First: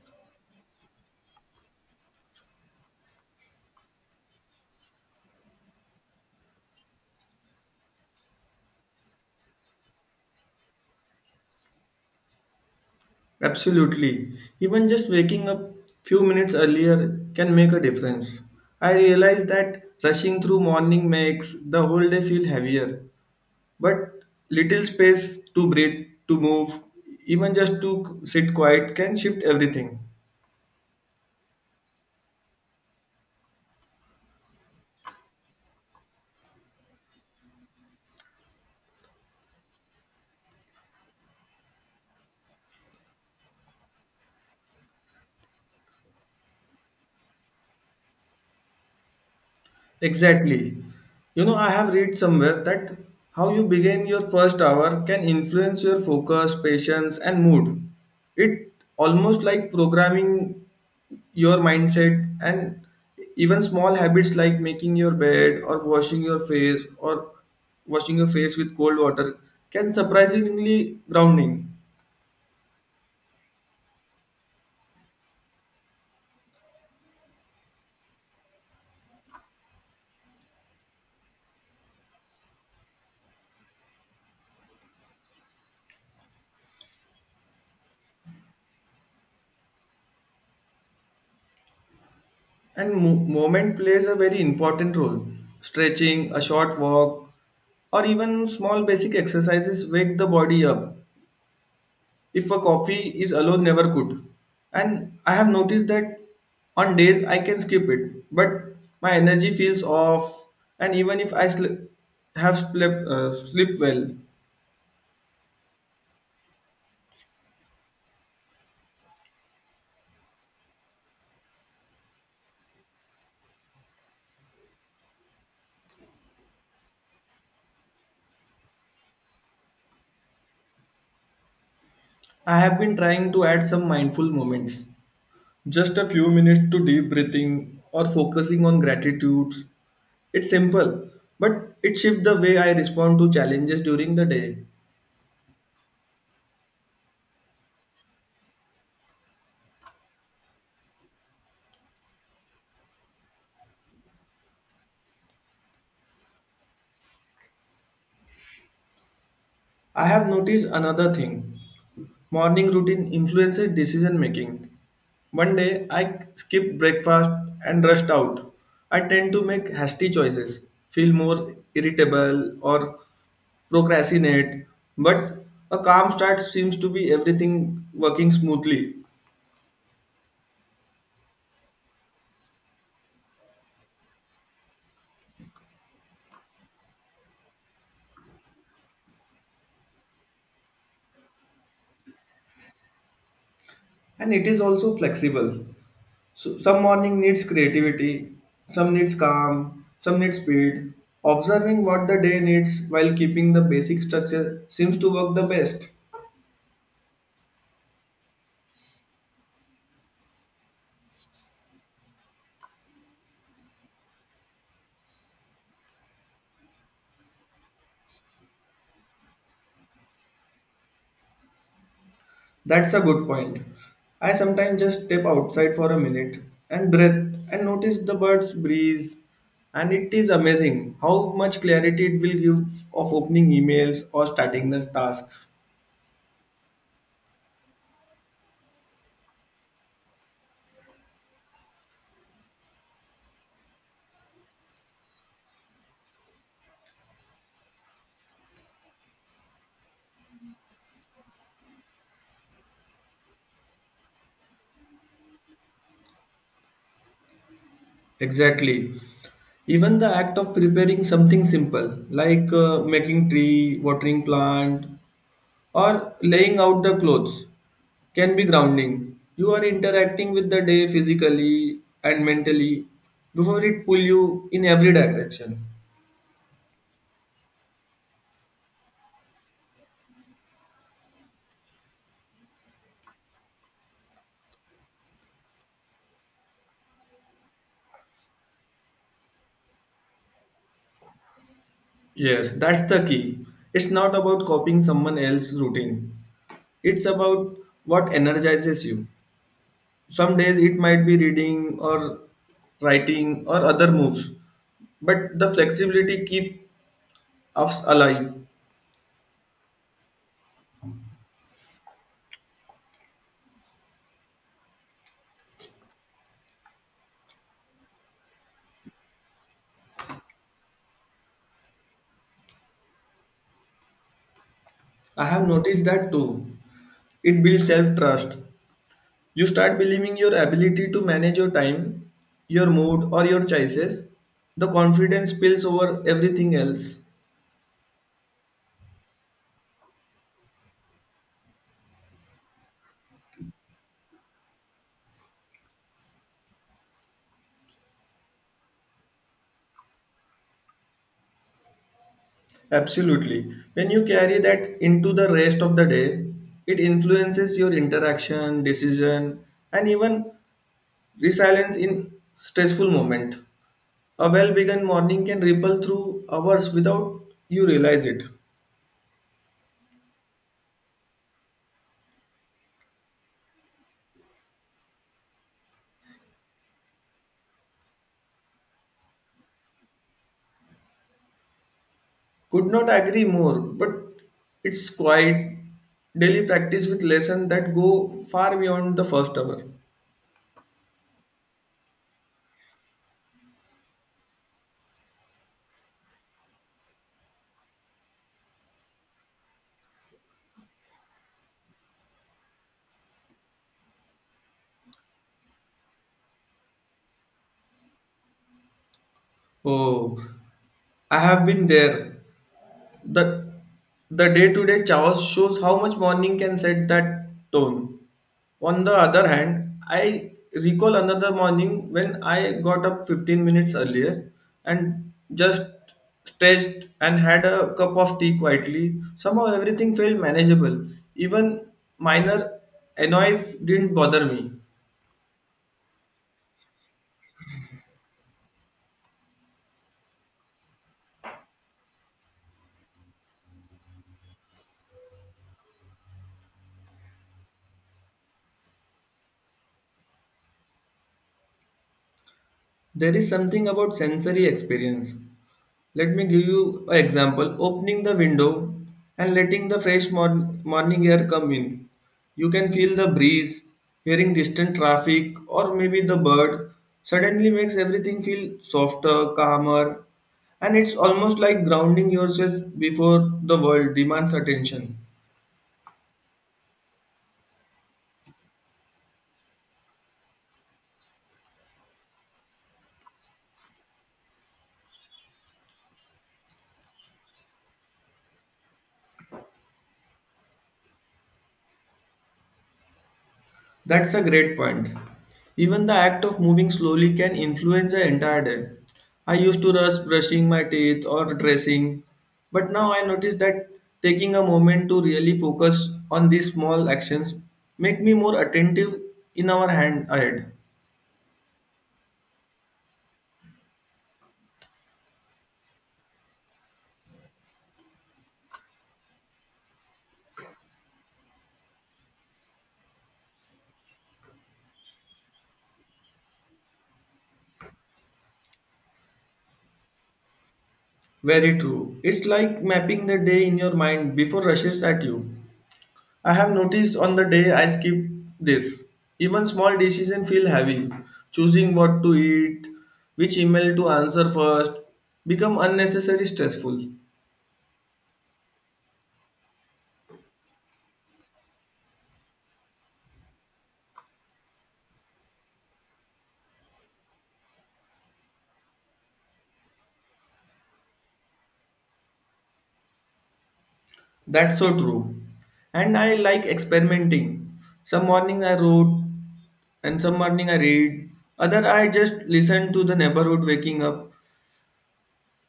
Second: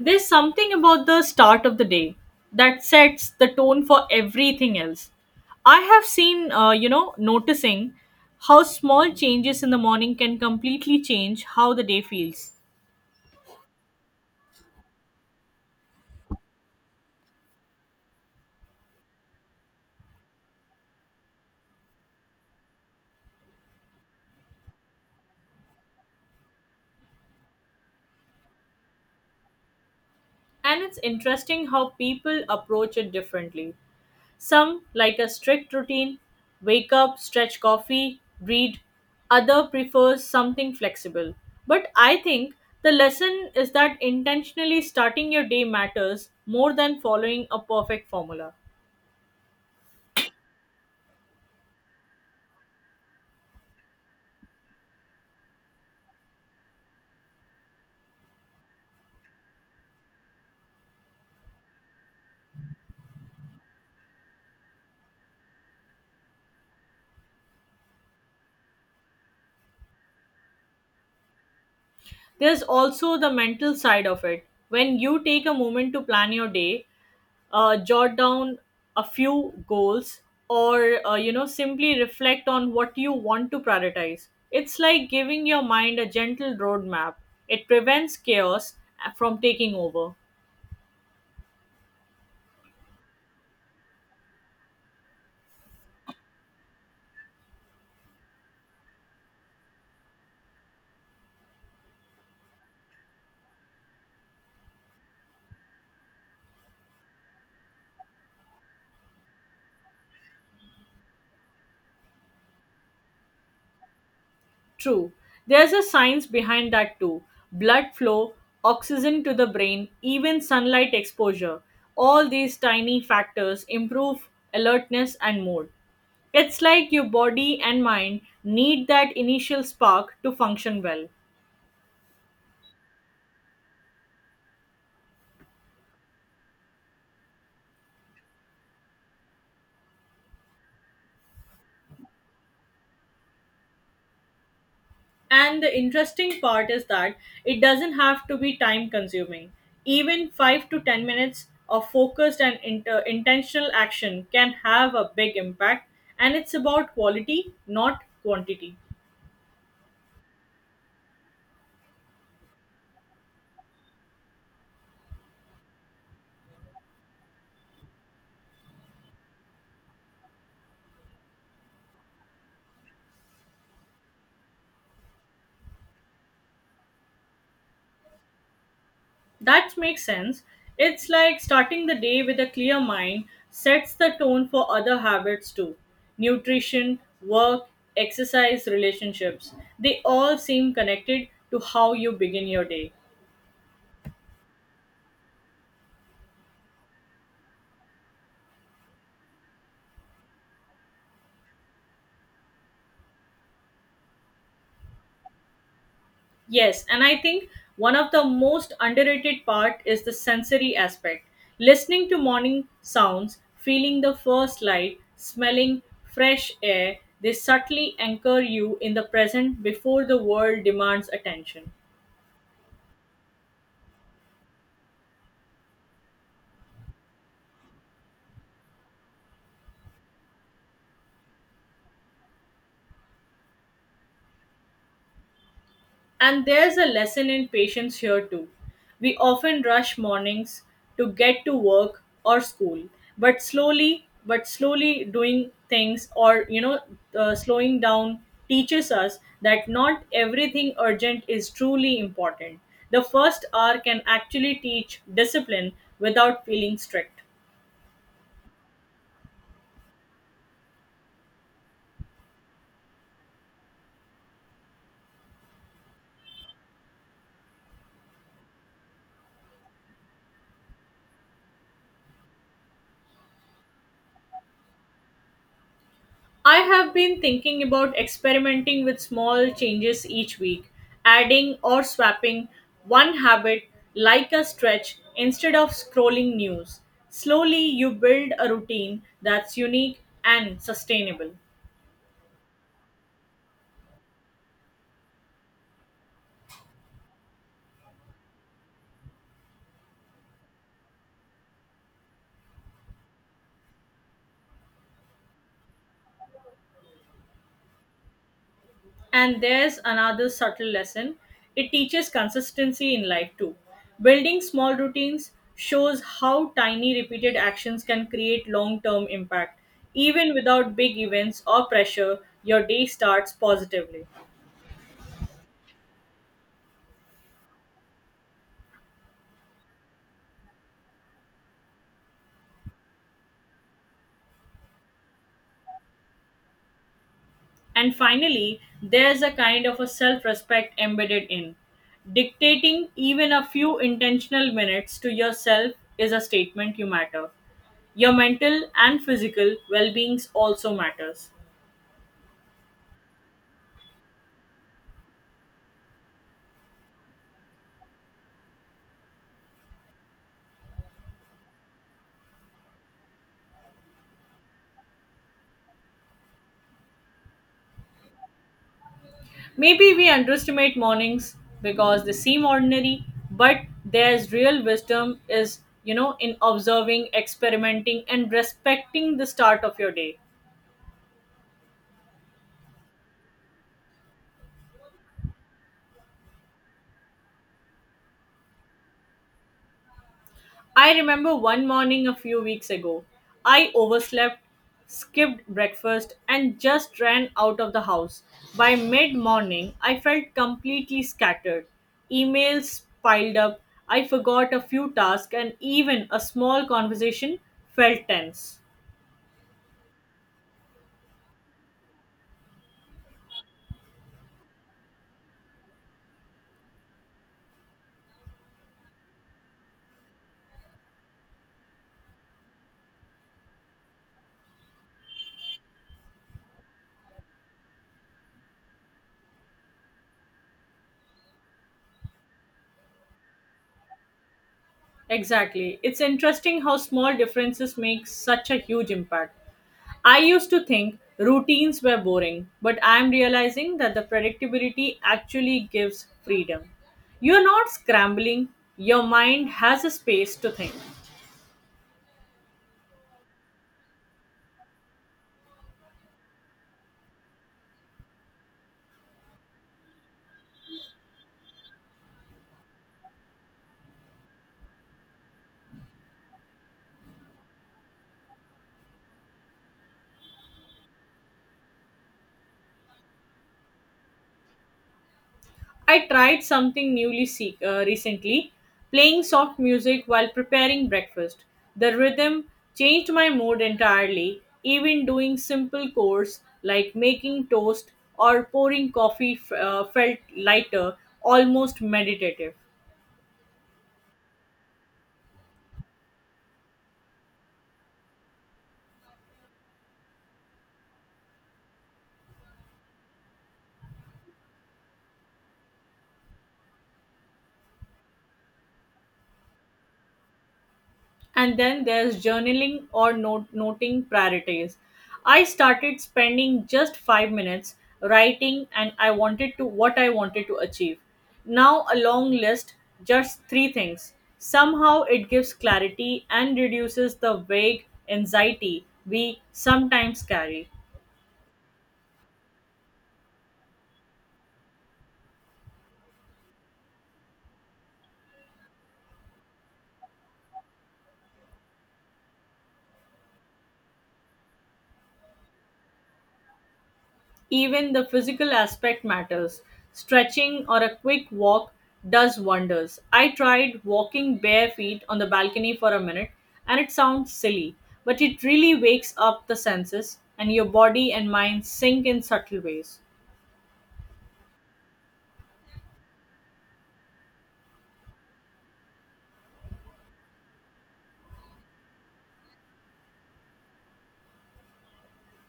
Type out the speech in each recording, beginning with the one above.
There's something about the start of the day that sets the tone for everything else. I have seen, noticing how small changes in the morning can completely change how the day feels. Absolutely. Even just waking up few minutes earlier can make a difference. I realize that rushing through morning makes the whole day feel heavier, but little space to breathe, to move, even just to sit quiet can shift everything. And it's interesting how people approach it differently. Some, like a strict routine, wake up, stretch coffee, read. Other prefers something flexible. But I think the lesson is that intentionally starting your day matters more than following a perfect formula. Exactly. You know, I have read somewhere that how you begin your first hour can influence your focus, patience, and mood. It almost like programming your mindset and even small habits like making your bed or washing your face or washing your face with cold water can surprisingly grounding. There's also the mental side of it. When you take a moment to plan your day, jot down a few goals or simply reflect on what you want to prioritize. It's like giving your mind a gentle roadmap. It prevents chaos from taking over. And movement plays a very important role. Stretching, a short walk, or even small basic exercises wake the body up if a coffee is alone never could. And I have noticed that on days I can skip it, but my energy feels off. And even if I sl- have slept, sleep well. True. There's a science behind that too. Blood flow, oxygen to the brain, even sunlight exposure, all these tiny factors improve alertness and mood. It's like your body and mind need that initial spark to function well. I have been trying to add some mindful moments. Just a few minutes to deep breathing or focusing on gratitude. It's simple, but it shifts the way I respond to challenges during the day. And the interesting part is that it doesn't have to be time consuming. Even 5 to 10 minutes of focused and intentional action can have a big impact, and it's about quality, not quantity. I have noticed another thing. Morning routine influences decision making. One day I skip breakfast and rushed out. I tend to make hasty choices, feel more irritable or procrastinate, but a calm start seems to be everything working smoothly. That makes sense. It's like starting the day with a clear mind sets the tone for other habits too. Nutrition, work, exercise, relationships, they all seem connected to how you begin your day. And it is also flexible. So some morning needs creativity, some needs calm, some needs speed. Observing what the day needs while keeping the basic structure seems to work the best. Yes, and I think one of the most underrated part is the sensory aspect. Listening to morning sounds, feeling the first light, smelling fresh air, they subtly anchor you in the present before the world demands attention. That's a good point. I sometimes just step outside for a minute and breathe and notice the birds breeze and it is amazing how much clarity it will give of opening emails or starting the task. And there's a lesson in patience here too. We often rush mornings to get to work or school, but slowly doing things or slowing down teaches us that not everything urgent is truly important. The first hour can actually teach discipline without feeling strict. Exactly. Even the act of preparing something simple, like making tree, watering plant, or laying out the clothes, can be grounding. You are interacting with the day physically and mentally before it pull you in every direction. I have been thinking about experimenting with small changes each week, adding or swapping one habit like a stretch instead of scrolling news. Slowly, you build a routine that's unique and sustainable. Yes, that's the key. It's not about copying someone else's routine. It's about what energizes you. Some days it might be reading or writing or other moves, but the flexibility keep Ups alive. And there's another subtle lesson. It teaches consistency in life too. Building small routines shows how tiny repeated actions can create long term impact. Even without big events or pressure, your day starts positively. I have noticed that too. It builds self trust. You start believing your ability to manage your time, your mood, or your choices. The confidence spills over everything else. And finally, there's a kind of a self respect embedded in. Dictating even a few intentional minutes to yourself is a statement you matter. Your mental and physical well being also matters. Absolutely. When you carry that into the rest of the day, it influences your interaction, decision, and even resilience in stressful moment. A well begun morning can ripple through hours without you realize it. Maybe we underestimate mornings because they seem ordinary, but there's real wisdom is, in observing, experimenting, and respecting the start of your day. Could not agree more, but it's quite daily practice with lessons that go far beyond the first hour. I remember one morning a few weeks ago, I overslept, skipped breakfast, and just ran out of the house. By mid morning, I felt completely scattered. Emails piled up, I forgot a few tasks, and even a small conversation felt tense. Oh, I have been there. The the day-to-day chaos shows how much morning can set that tone. On the other hand, I recall another morning when I got up 15 minutes earlier and just stretched and had a cup of tea quietly. Somehow everything felt manageable. Even minor annoys didn't bother me. Exactly. It's interesting how small differences make such a huge impact. I used to think routines were boring, but I'm realizing that the predictability actually gives freedom. You're not scrambling, your mind has a space to think. There is something about sensory experience. Let me give you an example. Opening the window and letting the fresh morning air come in. You can feel the breeze, hearing distant traffic, or maybe the bird suddenly makes everything feel softer, calmer, and it's almost like grounding yourself before the world demands attention. I tried something recently, playing soft music while preparing breakfast. The rhythm changed my mood entirely, even doing simple chores like making toast or pouring coffee felt lighter, almost meditative. That's a great point. Even the act of moving slowly can influence the entire day. I used to rush brushing my teeth or dressing, but now I notice that taking a moment to really focus on these small actions make me more attentive in our hand ahead. And then there's journaling or noting priorities. I started spending just 5 minutes writing and I wanted to what I wanted to achieve. Now a long list, just three things. Somehow it gives clarity and reduces the vague anxiety we sometimes carry. Very true. It's like mapping the day in your mind before rushes at you. I have noticed on the day I skip this, even small decisions feel heavy. Choosing what to eat, which email to answer first, become unnecessary stressful. Even the physical aspect matters. Stretching or a quick walk does wonders. I tried walking bare feet on the balcony for a minute, and it sounds silly, but it really wakes up the senses, and your body and mind sink in subtle ways. That's so true. And I like experimenting. Some morning I wrote, and some morning I read. Other I just listen to the neighborhood waking up.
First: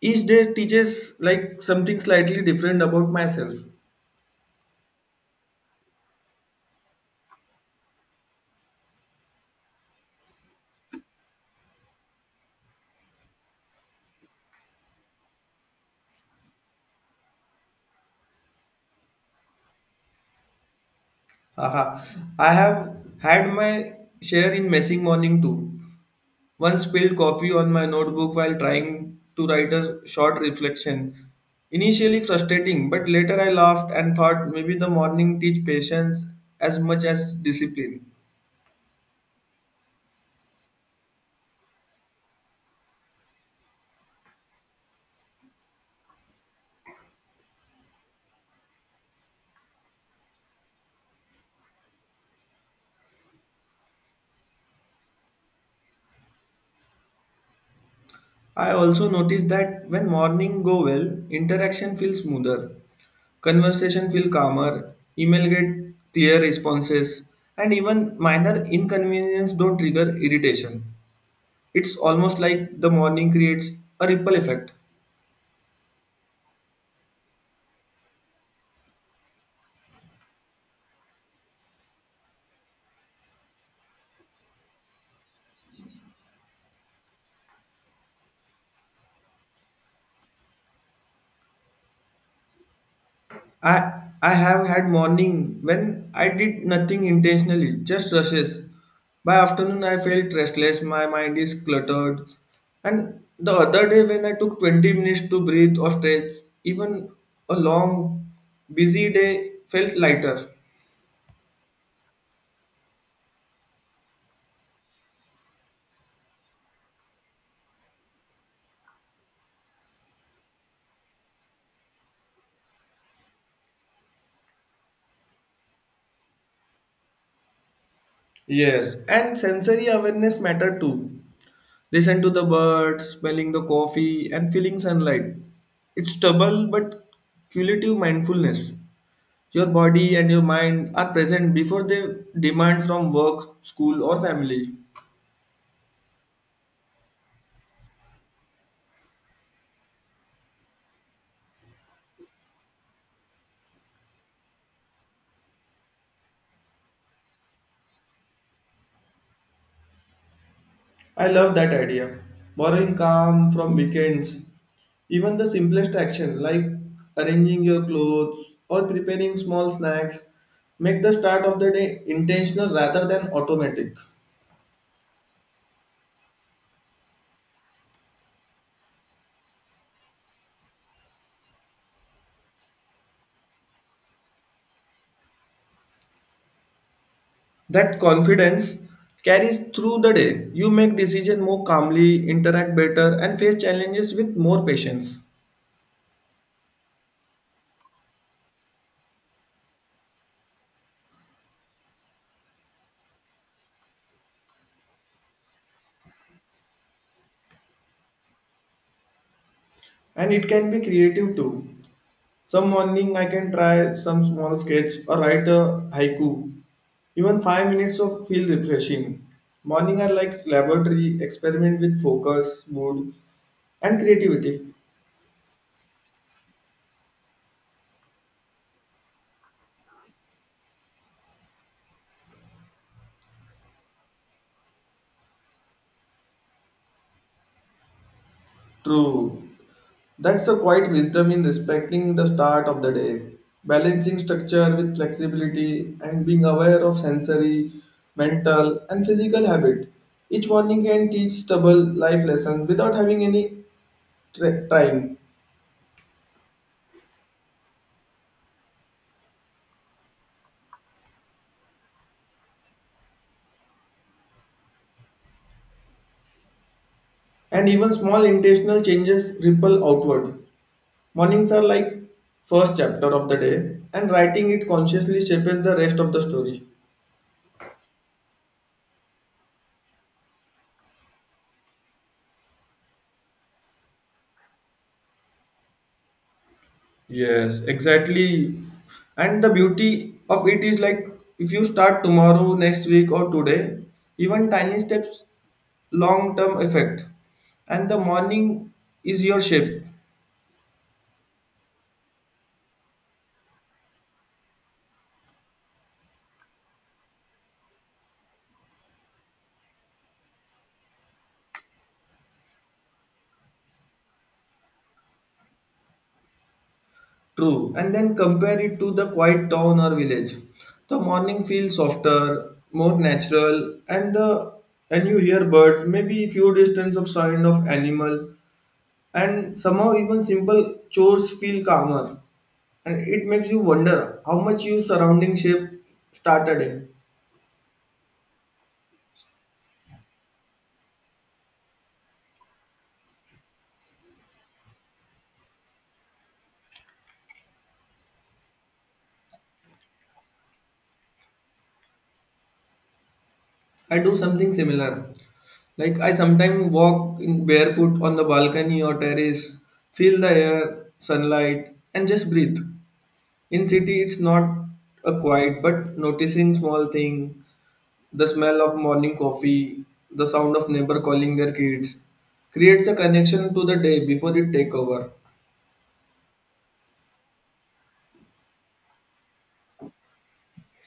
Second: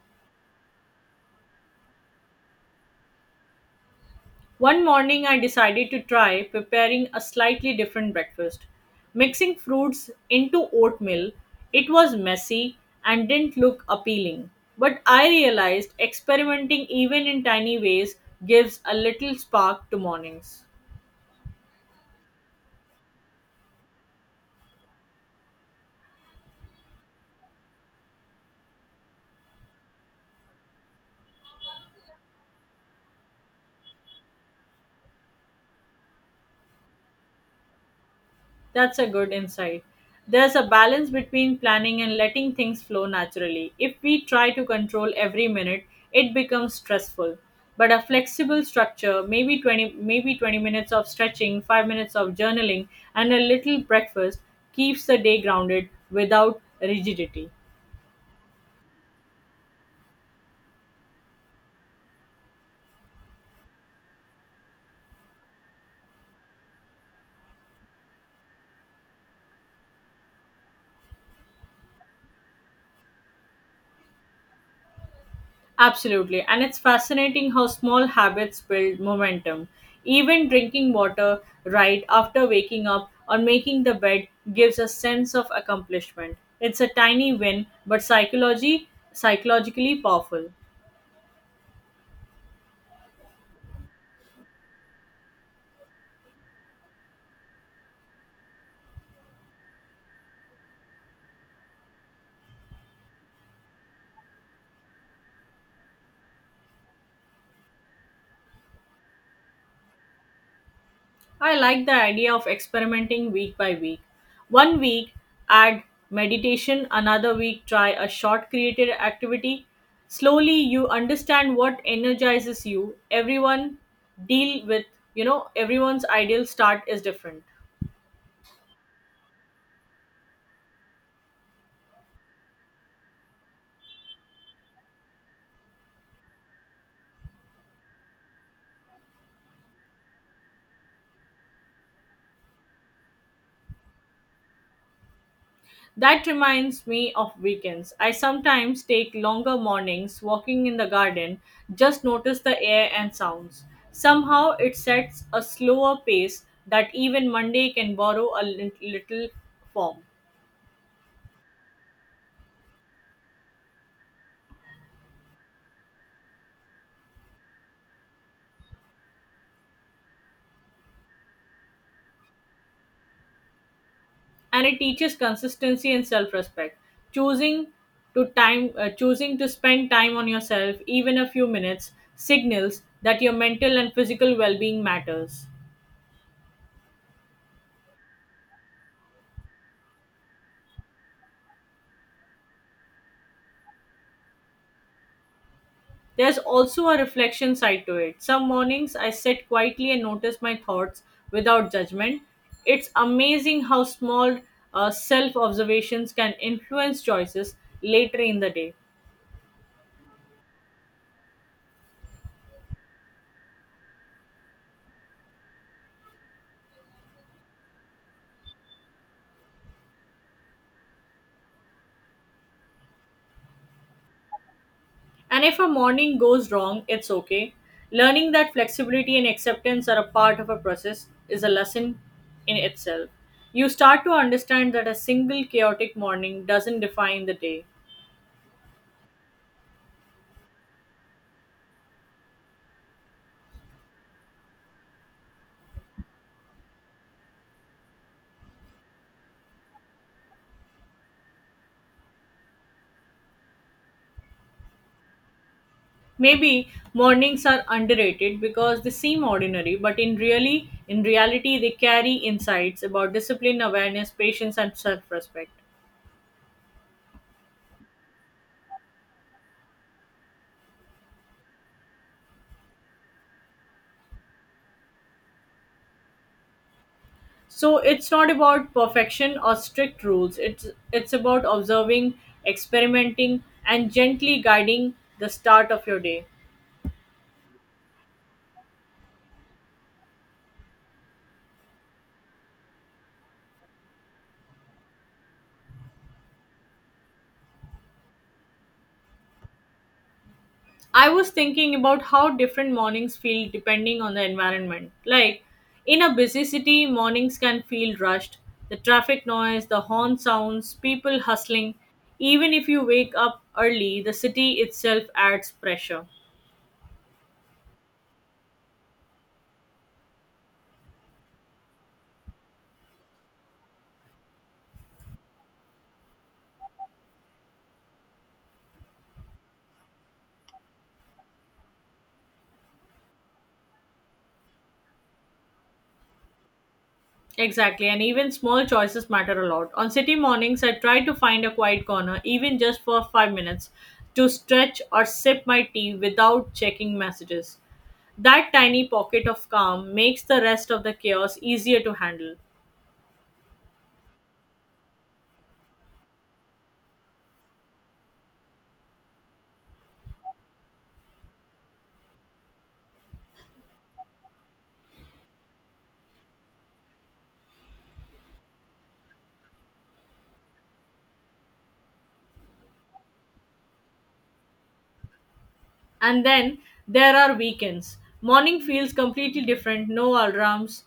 Each day teaches like something slightly different about myself. One morning, I decided to try preparing a slightly different breakfast. Mixing fruits into oatmeal, it was messy and didn't look appealing. But I realized experimenting even in tiny ways gives a little spark to mornings. Haha. I have had my share in messy morning too. Once spilled coffee on my notebook while trying to write a short reflection. Initially frustrating, but later I laughed and thought maybe the morning teach patience as much as discipline. That's a good insight. There's a balance between planning and letting things flow naturally. If we try to control every minute, it becomes stressful. But a flexible structure, maybe 20 maybe 20 minutes of stretching, 5 minutes of journaling and a little breakfast keeps the day grounded without rigidity. I also noticed that when morning go well, interaction feels smoother, conversation feel calmer, email get clear responses, and even minor inconvenience don't trigger irritation. It's almost like the morning creates a ripple effect. Absolutely. And it's fascinating how small habits build momentum. Even drinking water right after waking up or making the bed gives a sense of accomplishment. It's a tiny win, but psychology psychologically powerful. I have had morning when I did nothing intentionally, just rushes. By afternoon I felt restless, my mind is cluttered. And the other day when I took 20 minutes to breathe or stretch, even a long busy day felt lighter. I like the idea of experimenting week by week. One week, add meditation, another week, try a short creative activity. Slowly, you understand what energizes you. Everyone deal with, you know, everyone's ideal start is different. Yes, and sensory awareness matter too. Listen to the birds, smelling the coffee and feeling sunlight. It's double but cumulative mindfulness. Your body and your mind are present before they demand from work, school, or family. That reminds me of weekends. I sometimes take longer mornings walking in the garden, just notice the air and sounds. Somehow it sets a slower pace that even Monday can borrow a little form. I love that idea. Borrowing calm from weekends, even the simplest action like arranging your clothes or preparing small snacks, make the start of the day intentional rather than automatic. And it teaches consistency and self-respect. Choosing choosing to spend time on yourself even a few minutes signals that your mental and physical well-being matters. That confidence carries through the day. You make decisions more calmly, interact better, and face challenges with more patience. There's also a reflection side to it. Some mornings I sit quietly and notice my thoughts without judgment. It's amazing how small self observations can influence choices later in the day. And it can be creative too. Some morning I can try some small sketch or write a haiku. Even 5 minutes of feel refreshing. Morning are like laboratory experiment with focus, mood, and creativity. And if a morning goes wrong, it's okay. Learning that flexibility and acceptance are a part of a process is a lesson in itself. You start to understand that a single chaotic morning doesn't define the day. True. That's a quiet wisdom in respecting the start of the day, balancing structure with flexibility and being aware of sensory, mental, and physical habit. Each morning can teach stubble life lesson without having any trying. Maybe mornings are underrated because they seem ordinary, but in reality they carry insights about discipline, awareness, patience and self-respect. And even small intentional changes ripple outward. Mornings are like first chapter of the day, and writing it consciously shapes the rest of the story. So it's not about perfection or strict rules. It's about observing, experimenting and gently guiding the start of your day. Yes, exactly. And the beauty of it is like if you start tomorrow, next week, or today, even tiny steps, long term effect. And the morning is your shape. I was thinking about how different mornings feel depending on the environment. Like in a busy city, mornings can feel rushed. The traffic noise, the horn sounds, people hustling. Even if you wake up early, the city itself adds pressure. True, and then compare it to the quiet town or village. The morning feels softer, more natural, and the and you hear birds, maybe few distance of sound of animal, and somehow even simple chores feel calmer. And it makes you wonder how much your surrounding shape started in. Exactly, and even small choices matter a lot. On city mornings, I try to find a quiet corner, even just for 5 minutes, to stretch or sip my tea without checking messages. That tiny pocket of calm makes the rest of the chaos easier to handle. I do something similar. Like I sometimes walk in barefoot on the balcony or terrace, feel the air, sunlight, and just breathe. In city, it's not a quiet, but noticing small thing, the smell of morning coffee, the sound of neighbor calling their kids, creates a connection to the day before it take over. And then there are weekends. Morning feels completely different, no alarms,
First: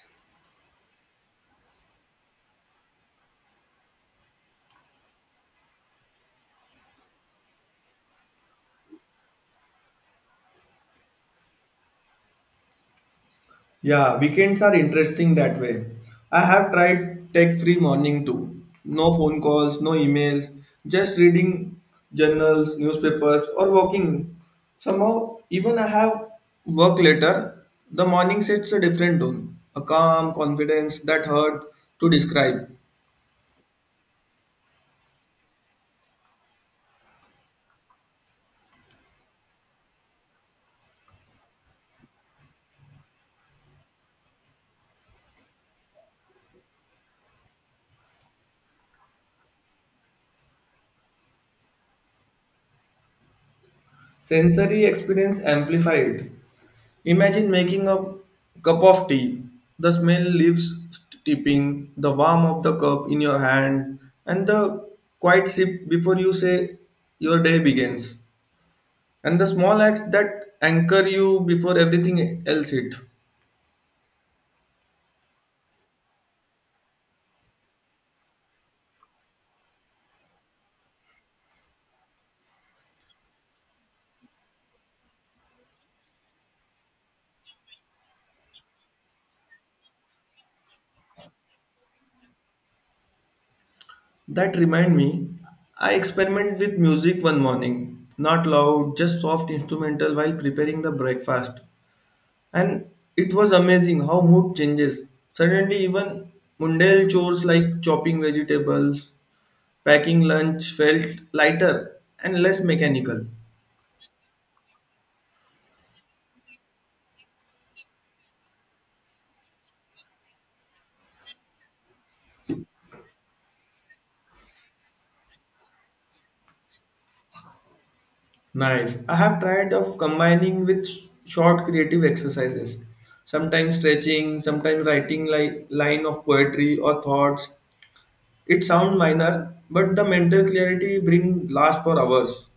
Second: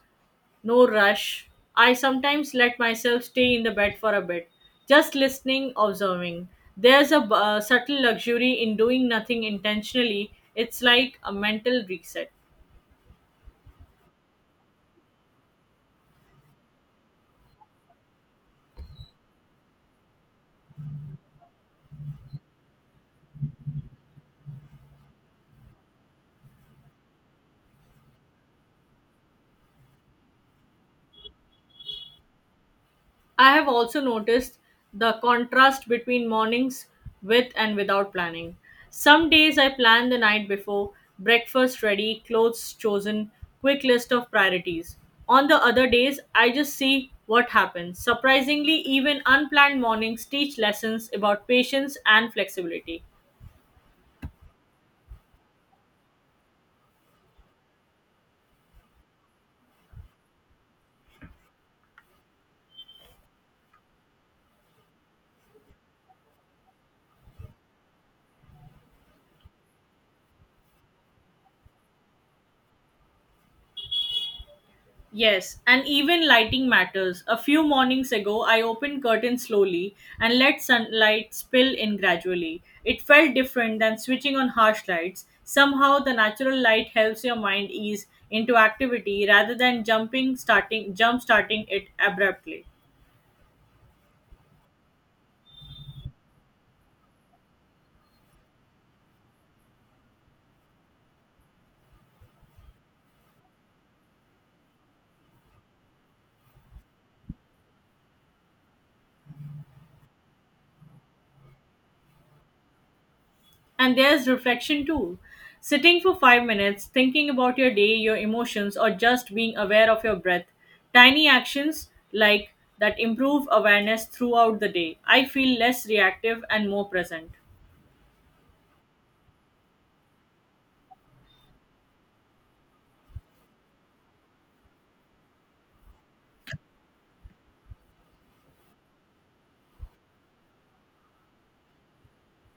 no rush. I sometimes let myself stay in the bed for a bit, just listening, observing. There's a subtle luxury in doing nothing intentionally. It's like a mental reset. Yeah, weekends are interesting that way. I have tried tech-free morning too. No phone calls, no emails, just reading journals, newspapers, or walking. Somehow, even I have work later, the morning sets a different tone, a calm confidence that hard to describe. I have also noticed the contrast between mornings with and without planning. Some days I plan the night before, breakfast ready, clothes chosen, quick list of priorities. On the other days, I just see what happens. Surprisingly, even unplanned mornings teach lessons about patience and flexibility. Sensory experience amplified. Imagine making a cup of tea. The smell leaves steeping, the warmth of the cup in your hand, and the quiet sip before you say your day begins. And the small act that anchor you before everything else hit. Yes, and even lighting matters. A few mornings ago, I opened curtains slowly and let sunlight spill in gradually. It felt different than switching on harsh lights. Somehow, the natural light helps your mind ease into activity rather than jump starting it abruptly. That remind me, I experiment with music one morning. Not loud, just soft instrumental while preparing the breakfast. And it was amazing how mood changes. Suddenly, even mundane chores like chopping vegetables, packing lunch felt lighter and less mechanical. And there's reflection too. Sitting for 5 minutes, thinking about your day, your emotions, or just being aware of your breath. Tiny actions like that improve awareness throughout the day. I feel less reactive and more present. Nice. I have tried of combining with short creative exercises. Sometimes stretching, sometimes writing like line of poetry or thoughts. It sounds minor, but the mental clarity bring last for hours.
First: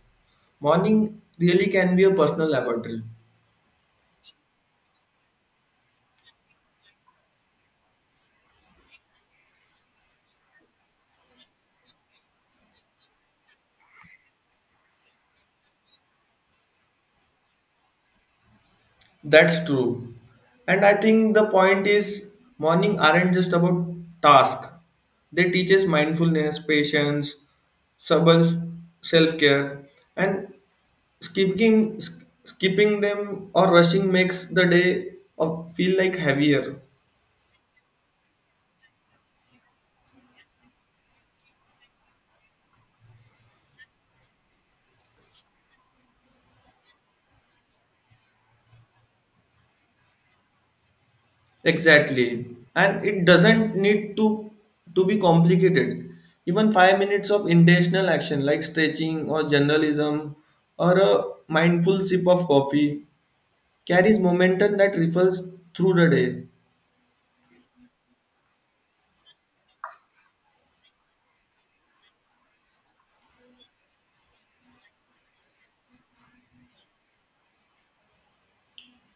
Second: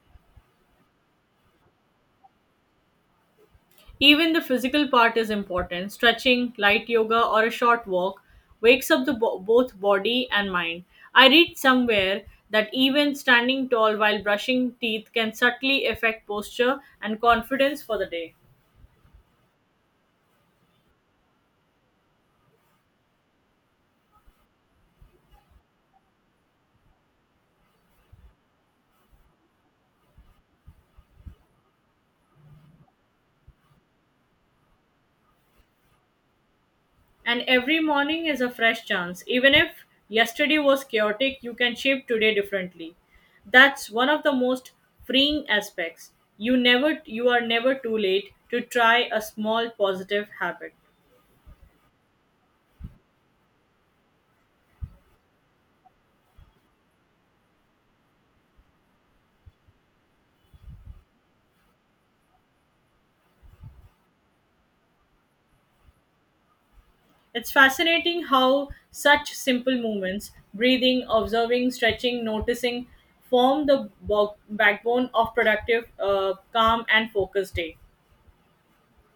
Morning really can be a personal laboratory. Even the physical part is important. Stretching, light yoga, or a short walk wakes up the both body and mind. I read somewhere that even standing tall while brushing teeth can subtly affect posture and confidence for the day. That's true. And I think the point is morning aren't just about task. They teach us mindfulness, patience, self-care and skipping skipping them or rushing makes the day of feel like heavier. And every morning is a fresh chance. Even if yesterday was chaotic, you can shape today differently. That's one of the most freeing aspects. You are never too late to try a small positive habit. Exactly. And it doesn't need to be complicated. Even 5 minutes of intentional action like stretching or journalism or a mindful sip of coffee carries momentum that ripples through the day. It's fascinating how such simple movements, breathing, observing, stretching, noticing, form the backbone of productive, calm and focused day.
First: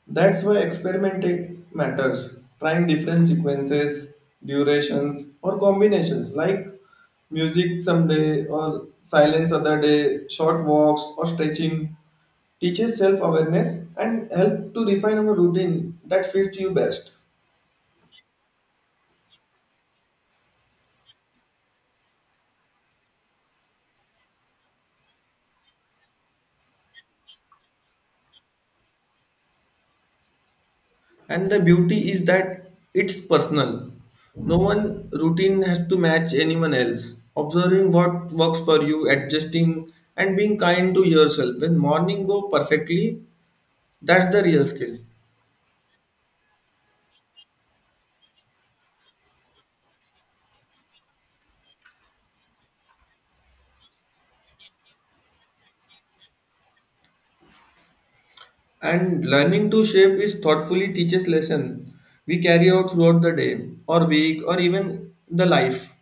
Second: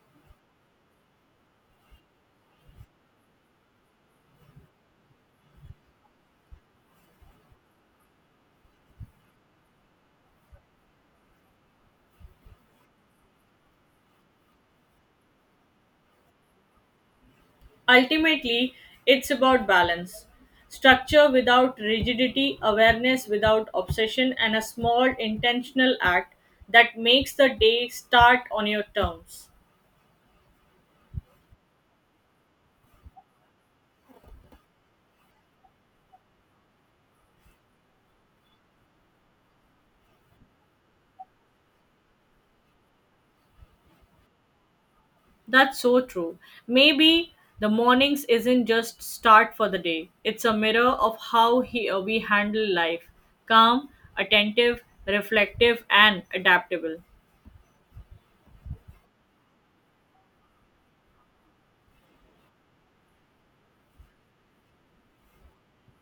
That's why experimenting matters. Trying different sequences, durations, or combinations like music someday or silence other day, short walks or stretching teaches self awareness and help to refine our routine that fits you best. Ultimately, it's about balance. Structure without rigidity, awareness without obsession, and a small intentional act that makes the day start on your terms. And the beauty is that it's personal. No one routine has to match anyone else. Observing what works for you, adjusting, and being kind to yourself. When morning go perfectly, that's the real skill. That's so true. Maybe the mornings isn't just start for the day, it's a mirror of how we handle life calm, attentive, reflective, and adaptable. And learning to shape is thoughtfully teaches lesson we carry out throughout the day or week or even the life.